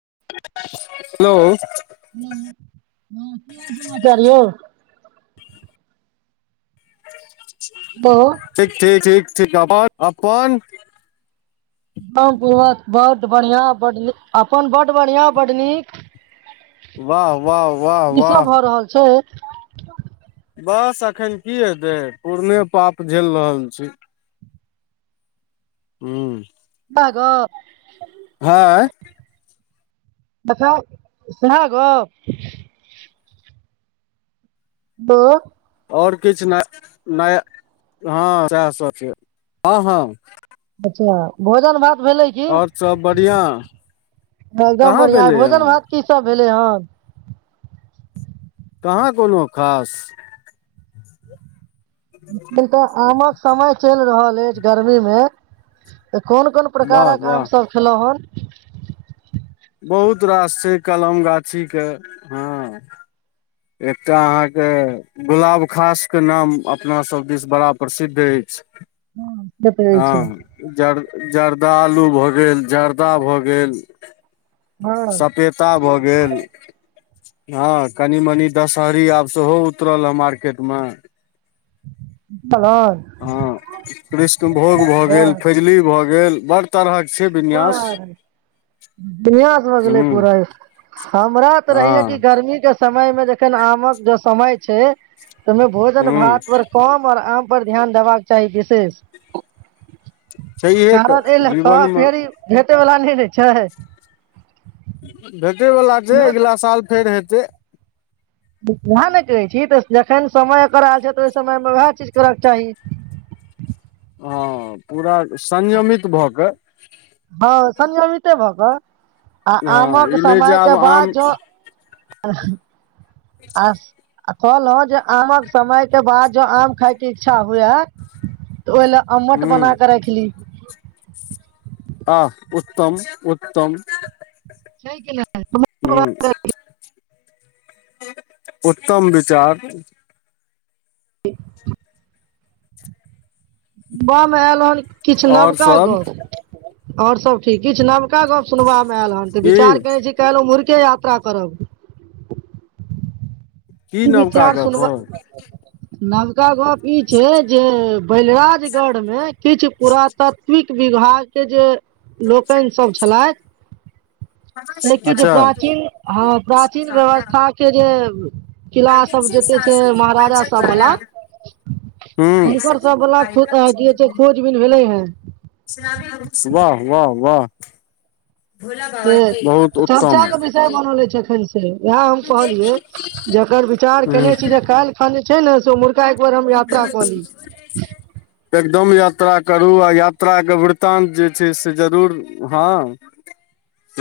Hello. हँ हँ की हाल समाचार यौ। बहुत ठीक-ठीक-ठीक। ठीक अपन-अपन [unintelligible] बड बढ़ियाँ, बड नीक, अपन बड बढ़ियाँ, बड नीक की सब वाह-वाह-वाह-वाह। भऽ रहल छै बस एखन की हेतै पुरने पाप झेल रहल छी। ह्म्म। पाग हैं। मतलब सुहा ग लो। और किछ नै नै हाँ साएह सब छै हाँ-हाँ। चा भोजन भात भेलै कि और सब बढ़िआँ एगदम कहाँ बढ़िया भेलै हँ भोजन-भात की सब भेले हन कहाँ कोनो खास ने तऽ आमक समय चैल रहल तेज गरमी मे ए कोन-कोन वाह प्रकारक आम वाह सब खेलौ हन। [unintelligible] बहुत रास छै कलम गाछी के, हाँ एकटा अहाँ के गुलाबखास के नाम अपना सब दिस बड़ा प्रसिद्ध एछ। हाँ जत रहै छै। जरदालु भऽ गेल, जर्दा भऽ गेल। हँ सपेता भऽ गेल। हाँ कनि-मनि दशहरी आब सोहो उतरल ए मार्केट मे। बुझलहन हाँ कृष्णभोग भ बड़ गेल, फेजली भ गेल। बड़ तरहक छै विन्यास बड़ विन्यास भ गेलै हूँ पूरा ए, हमरा तऽ रहिये कि हँ गर्मी के समय मे जखन आमक ज समय छै। ते मे हूँ भोजन-भात पर कम और आम पर ध्यान देबाक चाही विशेष। सहीये ते जी त फेर ई भेटे वला उहे नै छै। भे टे वला छै, इहो एगला साल फेर हे ते उहाए ने कहै छी तऽ जखन समय एकर आएल छै ते ओय समय मे उहाए चीज करय के चाही। हाँ पूरा संयमित भऽ के हाँ संयमिते भ ब आ हँ आमक ई नहि जे समय के आब आम बाद जौ आर आ आ कहलौ जे आमक समय के बाद जो आम खाय के इच्छा हुआए। त ओय ले अम्मट हूँ बना के राएखली। [unintelligible] आ उत्तम-उत्तम। छै कैला [unintelligible] उत्तम विचार [unintelligible] बम आएल हल। किछ और नवका सब गप्प। और सब ठीक, किछ नव का गप्प सुनबा मे आएल हन ते की विचार केने छी काएल उम्हूर के यात्रा करब। की ई नवका विचार गप हौ सुनबा नबका गप ई छै जे बैलराजगढ़ मे किछ पुरातत्विक विभाग के जे लोकैन सब छलाए से कि जे अच्छा प्राचीन हाँ प्राचीन व्यवस्था के जे किला सब जेते छै महाराजा सब बला, हूँ हुनकर सब बला खो अ की हय छै खोज-बीन भेले हय। वाह-वाह-वाह। के चर्चा के विषय बनलै छै एखन से ते इहाए हम हूँ कहलियै जे एकर विचार केने छी जे काएल खनि छै नै से उम्हूर [unintelligible] दम यात्रा करू आ यात्रा के वृतान्त जे छै से जरूर हाँ।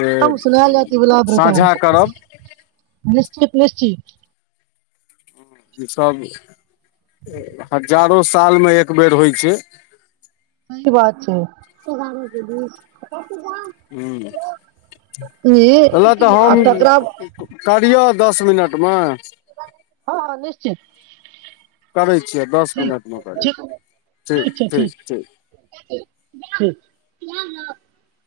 एकदम सुनाएल जाएत ई बला वृतांत, करब निश्चित निश्चि [unintelligible] ई सब हजारो साल मे एक बेर होय छै। ई बात छै। ह्म्म, एला तऽ ई आ हम तकरा करियौ दस मिनट मे हँ निश्चित करै छीये दस ठीक मिनट मे करै, ठीक ठीक छै ठीक ठीक-ठीक-ठीक। [unintelligible]